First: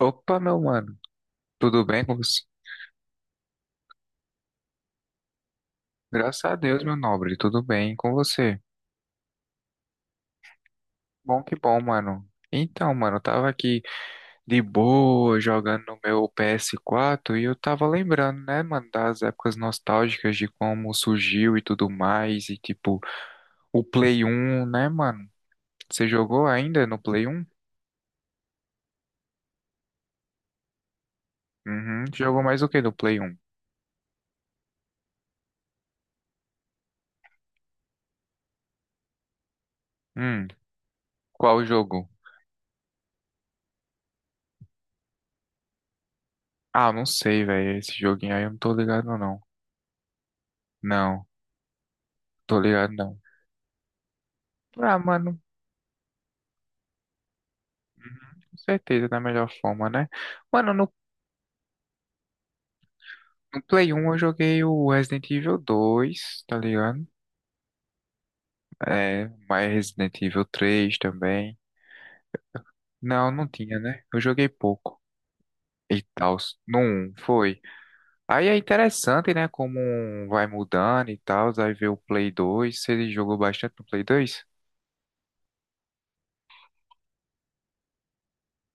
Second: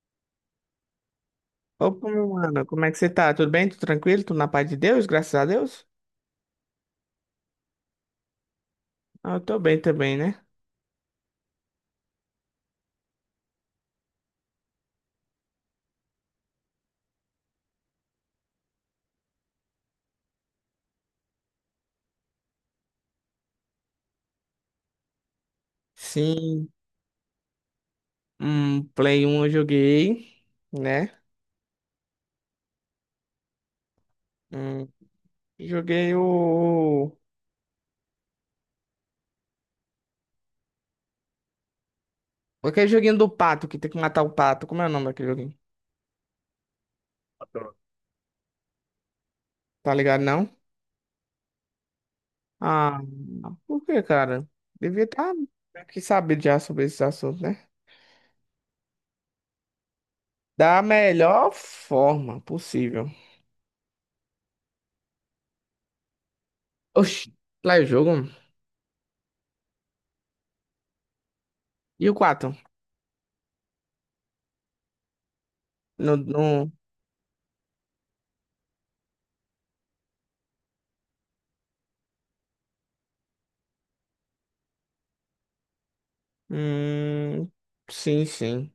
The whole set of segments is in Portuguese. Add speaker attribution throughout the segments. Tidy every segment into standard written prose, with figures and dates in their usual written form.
Speaker 1: Opa, meu mano, tudo bem
Speaker 2: Opa,
Speaker 1: com
Speaker 2: meu
Speaker 1: você?
Speaker 2: mano, como é que você tá? Tudo bem? Tudo tranquilo? Tudo na paz de Deus, graças a Deus?
Speaker 1: Graças a Deus, meu nobre, tudo bem com você?
Speaker 2: Ah, eu tô bem também, né?
Speaker 1: Bom que bom, mano. Então, mano, eu tava aqui de boa jogando no meu PS4 e eu tava lembrando, né, mano, das épocas nostálgicas de como surgiu e tudo mais e tipo o Play 1, né, mano? Você jogou
Speaker 2: Sim,
Speaker 1: ainda no Play 1?
Speaker 2: um Play um eu joguei, né?
Speaker 1: Uhum. Jogou mais o que no Play 1?
Speaker 2: Hum, joguei o...
Speaker 1: Hum, qual jogo?
Speaker 2: Aquele joguinho do pato, que tem que matar o pato. Como é o nome daquele joguinho?
Speaker 1: Ah, não sei, velho, esse joguinho aí eu não tô ligado não.
Speaker 2: Tá ligado, não?
Speaker 1: Não, tô ligado
Speaker 2: Ah,
Speaker 1: não.
Speaker 2: por que, cara?
Speaker 1: Ah,
Speaker 2: Devia estar
Speaker 1: mano,
Speaker 2: que saber já sobre esse assunto, né?
Speaker 1: com certeza, da melhor forma, né? Mano,
Speaker 2: Da
Speaker 1: no,
Speaker 2: melhor forma possível.
Speaker 1: no Play 1 eu joguei o Resident Evil 2, tá ligado?
Speaker 2: Oxi, lá é o jogo?
Speaker 1: É, mas Resident Evil 3 também.
Speaker 2: E o quatro.
Speaker 1: Não, não tinha, né? Eu joguei pouco. E
Speaker 2: No,
Speaker 1: tal,
Speaker 2: no...
Speaker 1: no um foi. Aí é interessante, né? Como um vai mudando e tal. Aí vê o Play 2. Você jogou bastante no Play 2?
Speaker 2: Hum, sim, sim.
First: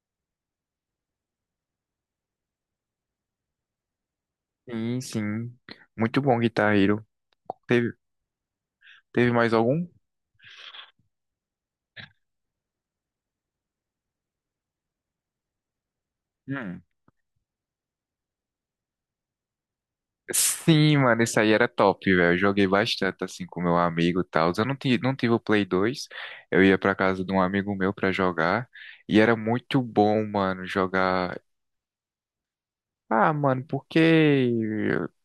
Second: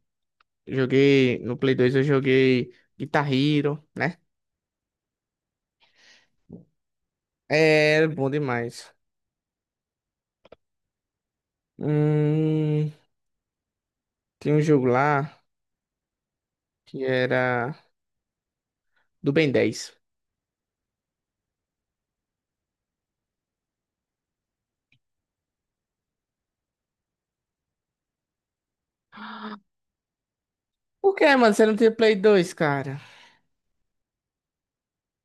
Speaker 2: Joguei no Play 2, eu joguei Guitar Hero, né?
Speaker 1: Sim, sim. Muito bom, Guitar Hero. Teve,
Speaker 2: É, bom demais.
Speaker 1: teve mais algum?
Speaker 2: Hum, tinha um jogo lá
Speaker 1: Hum.
Speaker 2: que era do Ben 10.
Speaker 1: Sim, mano, isso aí era top, velho. Eu joguei bastante assim com meu amigo e tal. Eu não tive, não tive o Play 2. Eu ia pra casa de um amigo meu pra jogar. E era muito bom, mano,
Speaker 2: Por que,
Speaker 1: jogar.
Speaker 2: mano? Você não tinha Play 2, cara?
Speaker 1: Ah, mano, porque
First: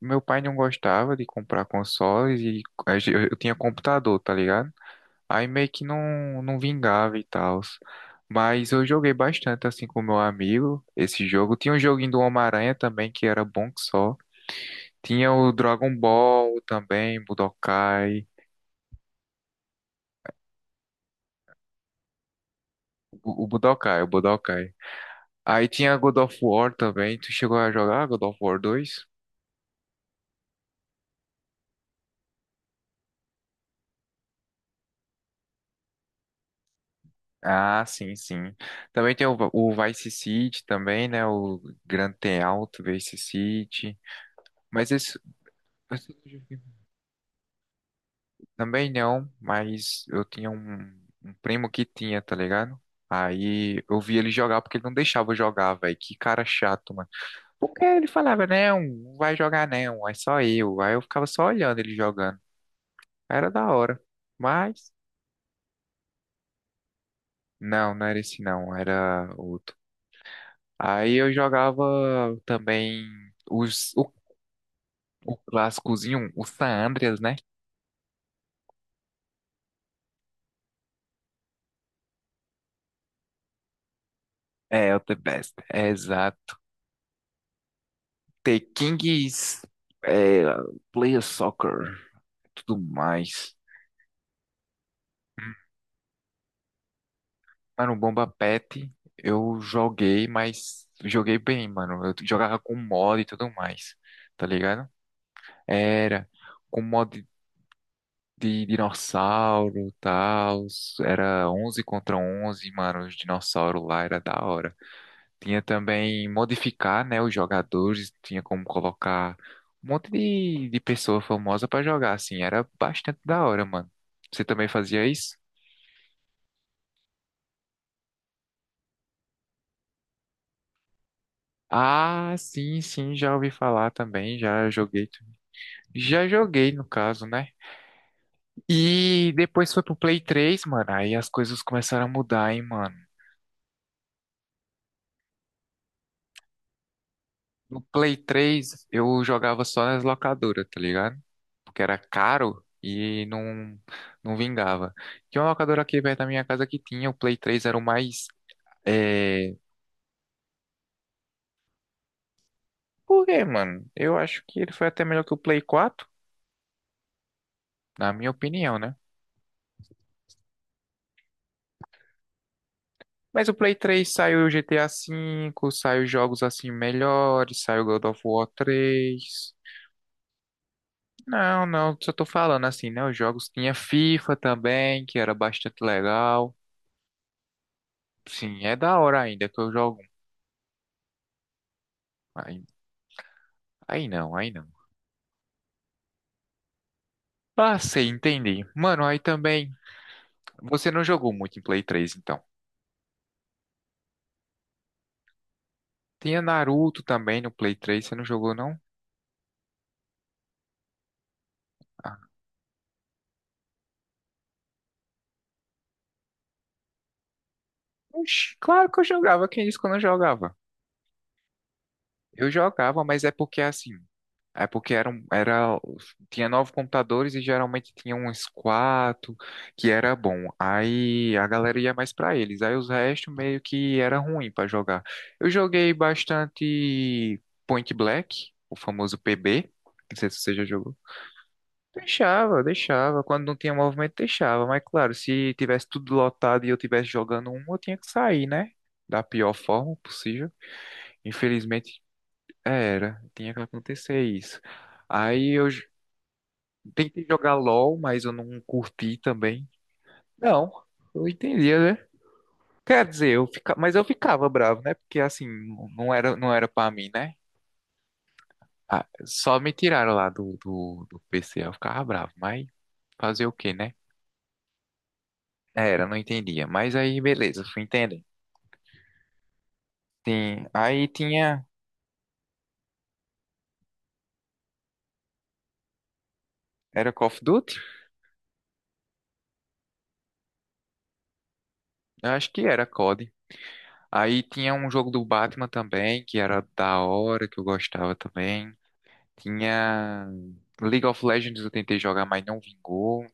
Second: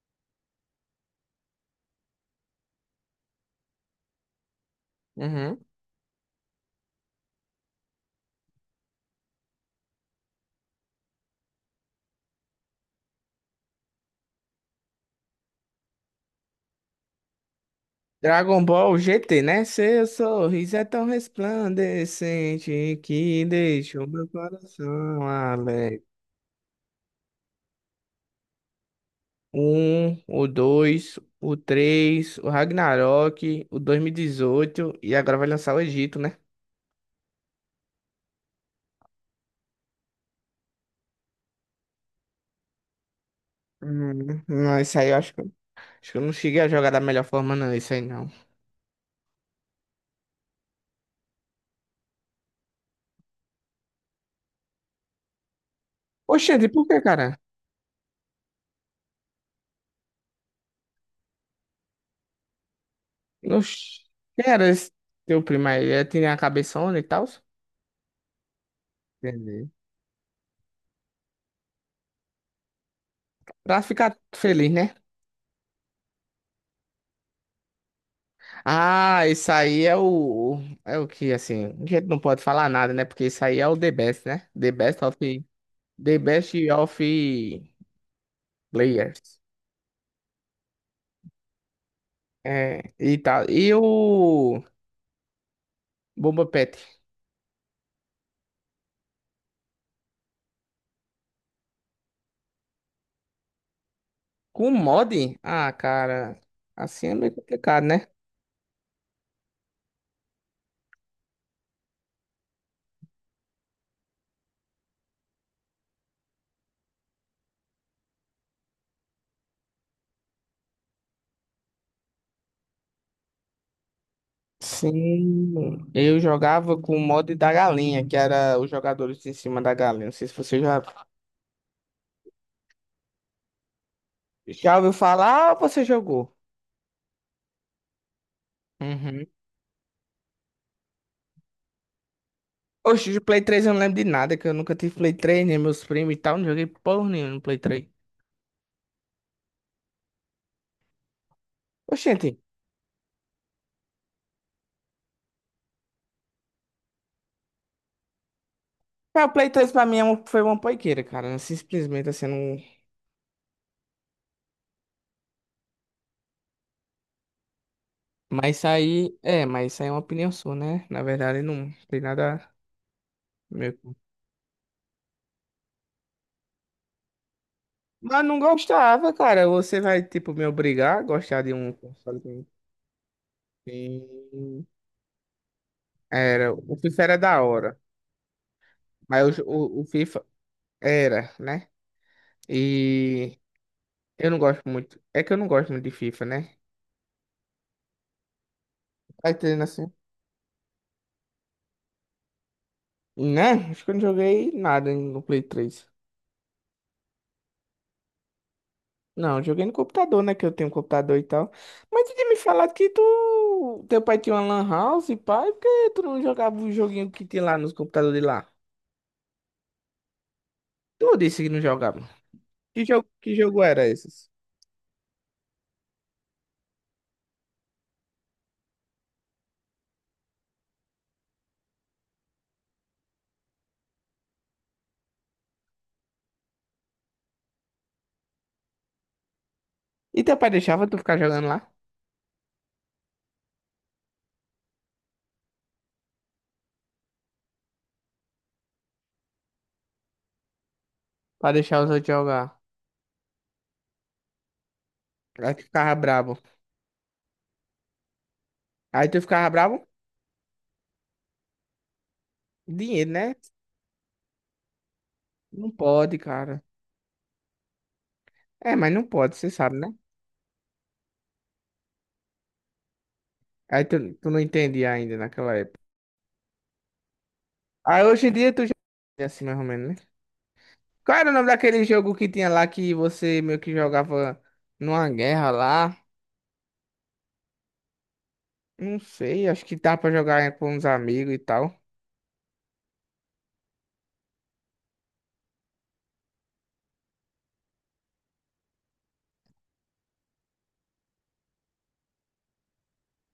Speaker 1: meu pai não gostava de comprar consoles e eu tinha computador, tá ligado? Aí
Speaker 2: Uhum.
Speaker 1: meio que não, não vingava e tal. Mas eu joguei bastante assim com meu amigo esse jogo. Tinha um joguinho do Homem-Aranha também que era bom que só. Tinha o Dragon Ball também, Budokai.
Speaker 2: Dragon Ball GT, né? Seu sorriso é tão resplandecente
Speaker 1: O,
Speaker 2: que
Speaker 1: o Budokai,
Speaker 2: deixou
Speaker 1: o
Speaker 2: meu
Speaker 1: Budokai.
Speaker 2: coração
Speaker 1: Aí tinha
Speaker 2: alegre.
Speaker 1: God of War também. Tu chegou a jogar God of War 2?
Speaker 2: O dois, o três, o Ragnarok, o 2018 e 18 e agora vai lançar o Egito, né?
Speaker 1: Ah, sim, sim. Também tem o Vice City também, né? O Grand Theft Auto Vice City.
Speaker 2: Hum, não,
Speaker 1: Mas
Speaker 2: isso aí eu
Speaker 1: esse
Speaker 2: acho.
Speaker 1: esse
Speaker 2: Acho
Speaker 1: eu
Speaker 2: que eu
Speaker 1: não
Speaker 2: não
Speaker 1: joguei.
Speaker 2: cheguei a jogar da melhor forma, não, isso aí não.
Speaker 1: Também não, mas eu tinha um primo que tinha, tá ligado? Aí eu vi ele jogar porque ele não deixava eu jogar, velho. Que cara
Speaker 2: Oxente, por
Speaker 1: chato.
Speaker 2: que, cara?
Speaker 1: Porque ele falava, não, não vai jogar não, é só eu. Aí eu ficava só olhando ele jogando. Era da hora.
Speaker 2: Oxi, quem era esse
Speaker 1: Mas
Speaker 2: teu primo aí? Ele tinha a cabeçona e tal?
Speaker 1: não, não era esse não, era
Speaker 2: Entendi.
Speaker 1: outro. Aí eu jogava também
Speaker 2: Pra
Speaker 1: os, o,
Speaker 2: ficar feliz, né?
Speaker 1: o clássicozinho, o San Andreas, né?
Speaker 2: Ah, isso aí é o. É o que, assim. A gente não pode falar nada, né? Porque isso aí é o The Best, né? The
Speaker 1: É, o
Speaker 2: Best
Speaker 1: The
Speaker 2: of.
Speaker 1: Best, é,
Speaker 2: The Best
Speaker 1: exato.
Speaker 2: of
Speaker 1: The
Speaker 2: Players.
Speaker 1: Kings, é, Player Soccer, tudo
Speaker 2: É, e tal.
Speaker 1: mais.
Speaker 2: E o. Bomba Pet.
Speaker 1: Mano, o Bomba Pet eu joguei, mas joguei bem, mano. Eu jogava com mod e tudo mais, tá
Speaker 2: Com
Speaker 1: ligado?
Speaker 2: mod? Ah,
Speaker 1: Era
Speaker 2: cara.
Speaker 1: com
Speaker 2: Assim é
Speaker 1: mod
Speaker 2: meio complicado, né?
Speaker 1: de dinossauro, tal, era 11 contra 11, mano, os dinossauros lá era da hora. Tinha também modificar, né, os jogadores, tinha como colocar um monte de pessoa famosa pra jogar, assim, era bastante da hora, mano. Você também fazia isso?
Speaker 2: Sim, eu jogava com o mod da galinha, que era os jogadores em cima da galinha. Não sei se você já,
Speaker 1: Ah, sim, sim, já ouvi falar também, já
Speaker 2: já ouviu
Speaker 1: joguei.
Speaker 2: falar ou você
Speaker 1: Já
Speaker 2: jogou.
Speaker 1: joguei, no caso, né?
Speaker 2: Uhum.
Speaker 1: E depois foi pro Play 3, mano, aí as coisas começaram a mudar, hein, mano.
Speaker 2: Oxe, de Play 3 eu não lembro de nada, que eu nunca tive Play 3, nem meus primos e tal, não joguei porra nenhuma no Play
Speaker 1: No
Speaker 2: 3.
Speaker 1: Play 3, eu jogava só nas locadoras, tá ligado? Porque era
Speaker 2: Oxente,
Speaker 1: caro e não, não vingava. Tinha uma locadora aqui perto da minha casa que tinha, o Play 3 era o mais.
Speaker 2: é, o Play
Speaker 1: É...
Speaker 2: 3 pra mim é foi uma poiqueira, cara. Simplesmente assim, não.
Speaker 1: Por quê, mano? Eu acho que ele foi até melhor que o Play 4, na minha
Speaker 2: Mas isso
Speaker 1: opinião, né?
Speaker 2: aí, é, mas isso aí é uma opinião sua, né? Na verdade, não tem nada
Speaker 1: Mas o Play
Speaker 2: meu.
Speaker 1: 3 saiu o GTA 5, saiu jogos assim melhores, saiu God of
Speaker 2: Mas não
Speaker 1: War
Speaker 2: gostava, cara.
Speaker 1: 3.
Speaker 2: Você vai, tipo, me obrigar a gostar de
Speaker 1: Não,
Speaker 2: um
Speaker 1: não, só
Speaker 2: console
Speaker 1: tô
Speaker 2: que eu não
Speaker 1: falando assim, né? Os jogos tinha FIFA
Speaker 2: tenho.
Speaker 1: também, que era bastante
Speaker 2: Era,
Speaker 1: legal.
Speaker 2: o FIFA era da hora,
Speaker 1: Sim, é da hora
Speaker 2: mas o,
Speaker 1: ainda, que eu
Speaker 2: o, o
Speaker 1: jogo.
Speaker 2: FIFA era, né?
Speaker 1: Aí,
Speaker 2: E
Speaker 1: aí
Speaker 2: eu
Speaker 1: não,
Speaker 2: não
Speaker 1: aí
Speaker 2: gosto
Speaker 1: não.
Speaker 2: muito. É que eu não gosto muito de FIFA, né?
Speaker 1: Ah, sei, entendi. Mano, aí
Speaker 2: Tá entendendo
Speaker 1: também.
Speaker 2: assim?
Speaker 1: Você não jogou muito em Play 3, então.
Speaker 2: Né? Acho que eu não joguei nada no Play 3.
Speaker 1: Tinha Naruto também no Play 3, você não jogou, não?
Speaker 2: Não, eu joguei no computador, né? Que eu tenho um computador e tal. Mas tu
Speaker 1: Ah,
Speaker 2: tinha me falado que tu. Teu pai tinha uma Lan House, pai, por que tu não jogava o joguinho que tinha lá nos computadores de lá?
Speaker 1: oxi, claro que eu jogava. Quem disse que eu não jogava?
Speaker 2: Tu disse que não jogava.
Speaker 1: Eu jogava, mas é
Speaker 2: Que
Speaker 1: porque
Speaker 2: jogo era
Speaker 1: assim,
Speaker 2: esses?
Speaker 1: é porque tinha nove computadores e geralmente tinha uns quatro que era bom. Aí a galera ia mais pra eles. Aí os restos meio que era ruim pra jogar. Eu joguei bastante Point Black, o famoso PB. Não
Speaker 2: E
Speaker 1: sei
Speaker 2: teu
Speaker 1: se
Speaker 2: pai
Speaker 1: você já
Speaker 2: deixava
Speaker 1: jogou.
Speaker 2: tu ficar jogando lá?
Speaker 1: Deixava, deixava. Quando não tinha movimento, deixava. Mas claro, se tivesse tudo lotado e eu tivesse jogando um, eu tinha que sair, né? Da pior forma possível.
Speaker 2: Pra deixar os
Speaker 1: Infelizmente
Speaker 2: outros jogar.
Speaker 1: era, tinha que acontecer isso. Aí
Speaker 2: Aí tu
Speaker 1: eu
Speaker 2: ficava brabo.
Speaker 1: tentei jogar LOL, mas eu não
Speaker 2: Aí
Speaker 1: curti
Speaker 2: tu ficava
Speaker 1: também.
Speaker 2: bravo?
Speaker 1: Não, eu entendia, né? Quer
Speaker 2: Dinheiro,
Speaker 1: dizer,
Speaker 2: né?
Speaker 1: mas eu ficava bravo, né? Porque assim,
Speaker 2: Não
Speaker 1: não
Speaker 2: pode,
Speaker 1: era, não
Speaker 2: cara.
Speaker 1: era pra mim, né?
Speaker 2: É, mas não
Speaker 1: Ah,
Speaker 2: pode, você
Speaker 1: só me
Speaker 2: sabe, né?
Speaker 1: tiraram lá do, do PC, eu ficava bravo, mas fazer o quê,
Speaker 2: Aí
Speaker 1: né?
Speaker 2: tu não entendia ainda naquela época.
Speaker 1: Era, não entendia. Mas aí, beleza, fui
Speaker 2: Aí
Speaker 1: entender.
Speaker 2: hoje em dia tu já é assim, mais ou menos, né?
Speaker 1: Tem... Aí
Speaker 2: Qual era o nome
Speaker 1: tinha.
Speaker 2: daquele jogo que tinha lá que você meio que jogava numa guerra lá?
Speaker 1: Era Call of Duty?
Speaker 2: Não sei, acho que dá pra jogar com uns amigos e tal.
Speaker 1: Eu acho que era COD. Aí tinha um jogo do Batman também, que era da hora, que eu gostava também. Tinha League of Legends, eu tentei jogar, mas não vingou.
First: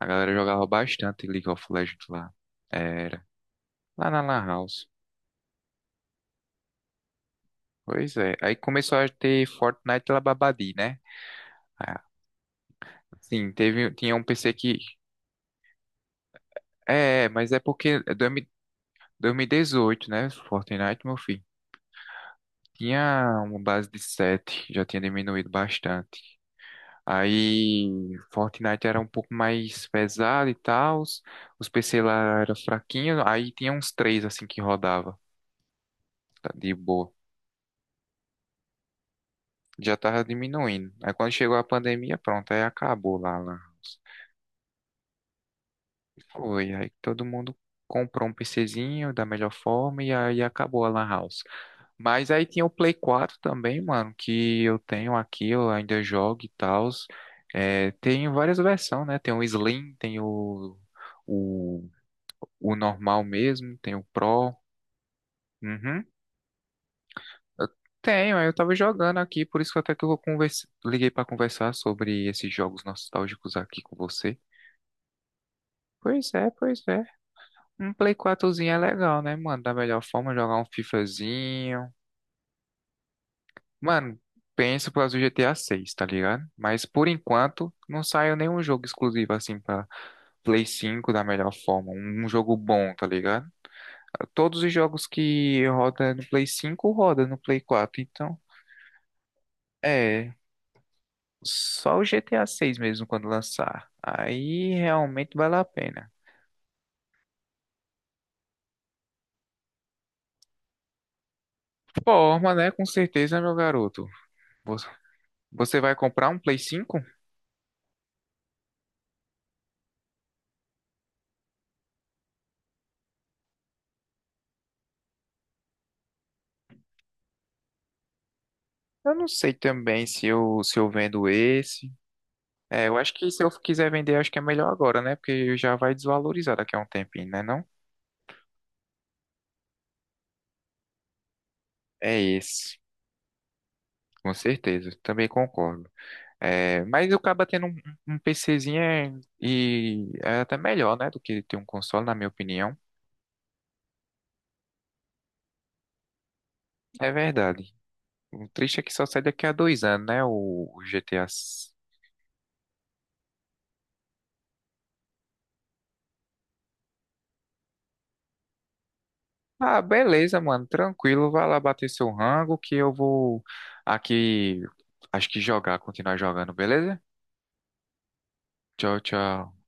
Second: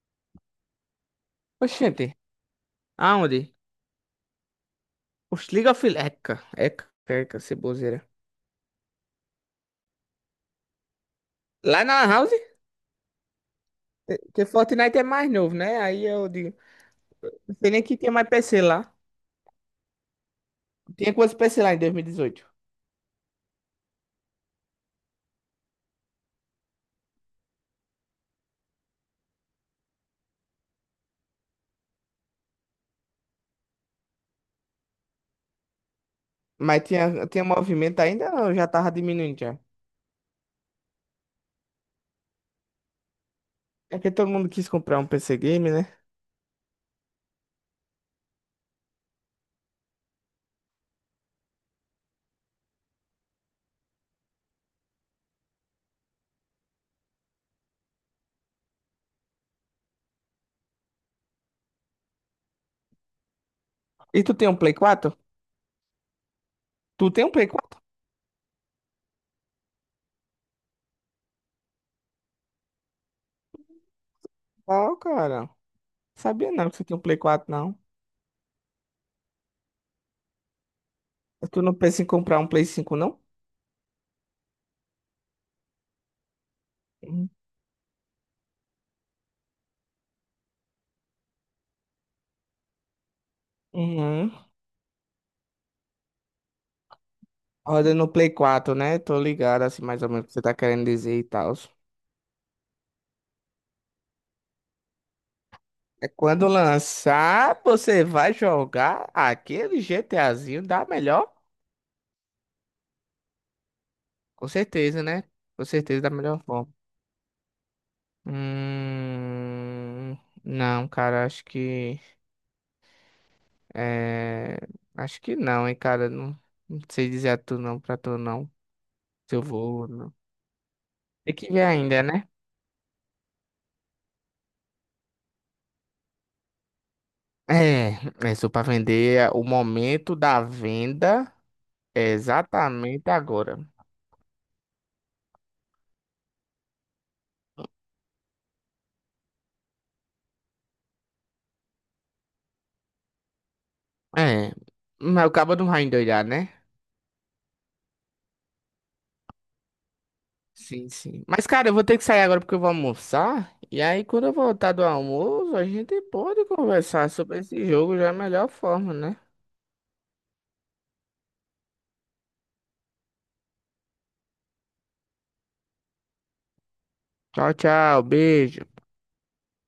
Speaker 1: A galera jogava bastante League of Legends
Speaker 2: Oxente,
Speaker 1: lá. Era.
Speaker 2: aonde?
Speaker 1: Lá na Lan House.
Speaker 2: Oxe, League of Eca, Eca, Eca, ceboseira.
Speaker 1: Pois é. Aí começou a ter Fortnite lá, Babadi, né?
Speaker 2: Lá na
Speaker 1: Ah,
Speaker 2: Lan House?
Speaker 1: sim, teve, tinha um
Speaker 2: Porque
Speaker 1: PC que.
Speaker 2: Fortnite é mais novo, né? Aí eu digo,
Speaker 1: Mas
Speaker 2: não
Speaker 1: é
Speaker 2: sei nem que
Speaker 1: porque
Speaker 2: tinha
Speaker 1: é
Speaker 2: mais
Speaker 1: 2000
Speaker 2: PC lá.
Speaker 1: 2018, né? Fortnite,
Speaker 2: Tinha
Speaker 1: meu
Speaker 2: quantos
Speaker 1: filho.
Speaker 2: PC lá em 2018?
Speaker 1: Tinha uma base de 7, já tinha diminuído bastante. Aí Fortnite era um pouco mais pesado e tal, os PC lá era fraquinho, aí tinha uns três assim que rodava, tá, de
Speaker 2: Mas
Speaker 1: boa.
Speaker 2: tinha movimento ainda ou já tava diminuindo já?
Speaker 1: Já tava diminuindo. Aí quando chegou a pandemia, pronto, aí acabou lá, lá.
Speaker 2: É que todo mundo quis comprar um PC Game, né?
Speaker 1: Foi, aí todo mundo comprou um PCzinho da melhor forma e aí acabou a Lan House. Mas aí tinha o Play 4 também, mano, que eu tenho aqui, eu ainda jogo e tal. É, tem várias versões, né? Tem o Slim, tem o o normal mesmo, tem o
Speaker 2: E tu tem
Speaker 1: Pro.
Speaker 2: um Play 4?
Speaker 1: Uhum.
Speaker 2: Tu tem um Play
Speaker 1: Eu
Speaker 2: 4?
Speaker 1: tenho, aí eu tava jogando aqui, por isso que até que eu converse... liguei pra conversar sobre esses jogos nostálgicos aqui com você.
Speaker 2: Ó, cara.
Speaker 1: Pois
Speaker 2: Sabia
Speaker 1: é,
Speaker 2: não que
Speaker 1: pois
Speaker 2: você tem um
Speaker 1: é.
Speaker 2: Play 4, não.
Speaker 1: Um Play quatrozinho é legal, né, mano? Da melhor forma, jogar um
Speaker 2: É, tu não
Speaker 1: FIFAzinho.
Speaker 2: pensa em comprar um Play 5, não?
Speaker 1: Mano, penso para o GTA 6, tá ligado? Mas por
Speaker 2: Uhum.
Speaker 1: enquanto, não saiu nenhum jogo exclusivo assim pra Play 5 da melhor forma. Um jogo bom, tá ligado?
Speaker 2: Uhum.
Speaker 1: Todos os jogos que roda no Play 5 roda no Play
Speaker 2: Roda
Speaker 1: quatro
Speaker 2: no Play
Speaker 1: Então,
Speaker 2: 4, né? Tô ligado, assim, mais ou menos o que
Speaker 1: é,
Speaker 2: você tá querendo dizer e tal.
Speaker 1: só o GTA 6 mesmo quando lançar. Aí realmente vale a
Speaker 2: É
Speaker 1: pena.
Speaker 2: quando lançar, você vai jogar aquele GTAzinho da melhor?
Speaker 1: Forma, né? Com certeza, meu garoto.
Speaker 2: Com
Speaker 1: Vo-
Speaker 2: certeza, né? Com
Speaker 1: Você vai
Speaker 2: certeza da
Speaker 1: comprar um
Speaker 2: melhor
Speaker 1: Play
Speaker 2: forma.
Speaker 1: 5?
Speaker 2: Hum, não, cara, acho que é, acho que não, hein, cara, não, não sei dizer a tu não, pra tu não,
Speaker 1: Eu não
Speaker 2: se eu
Speaker 1: sei
Speaker 2: vou ou
Speaker 1: também
Speaker 2: não.
Speaker 1: se eu vendo
Speaker 2: Tem que ver
Speaker 1: esse.
Speaker 2: ainda, né?
Speaker 1: É, eu acho que se eu quiser vender, acho que é melhor agora, né? Porque já vai desvalorizar daqui a um tempinho, né não?
Speaker 2: É, é só pra vender é, o momento da venda é
Speaker 1: É esse,
Speaker 2: exatamente agora.
Speaker 1: com certeza. Também concordo. É, mas eu acaba tendo um PCzinho e é até melhor, né? Do que ter um console, na minha opinião.
Speaker 2: É, mas o cabo não vai endoidar, né?
Speaker 1: É verdade. O triste é que só sai daqui a 2 anos, né? O
Speaker 2: Sim, sim.
Speaker 1: GTA.
Speaker 2: Mas, cara, eu vou ter que sair agora porque eu vou almoçar. E aí, quando eu voltar do almoço, a gente pode conversar sobre esse jogo já é a melhor forma, né?
Speaker 1: Ah, beleza, mano. Tranquilo. Vai lá bater seu rango que eu vou aqui. Acho que jogar, continuar jogando, beleza?
Speaker 2: Tchau, tchau. Beijo.
Speaker 1: Tchau, tchau.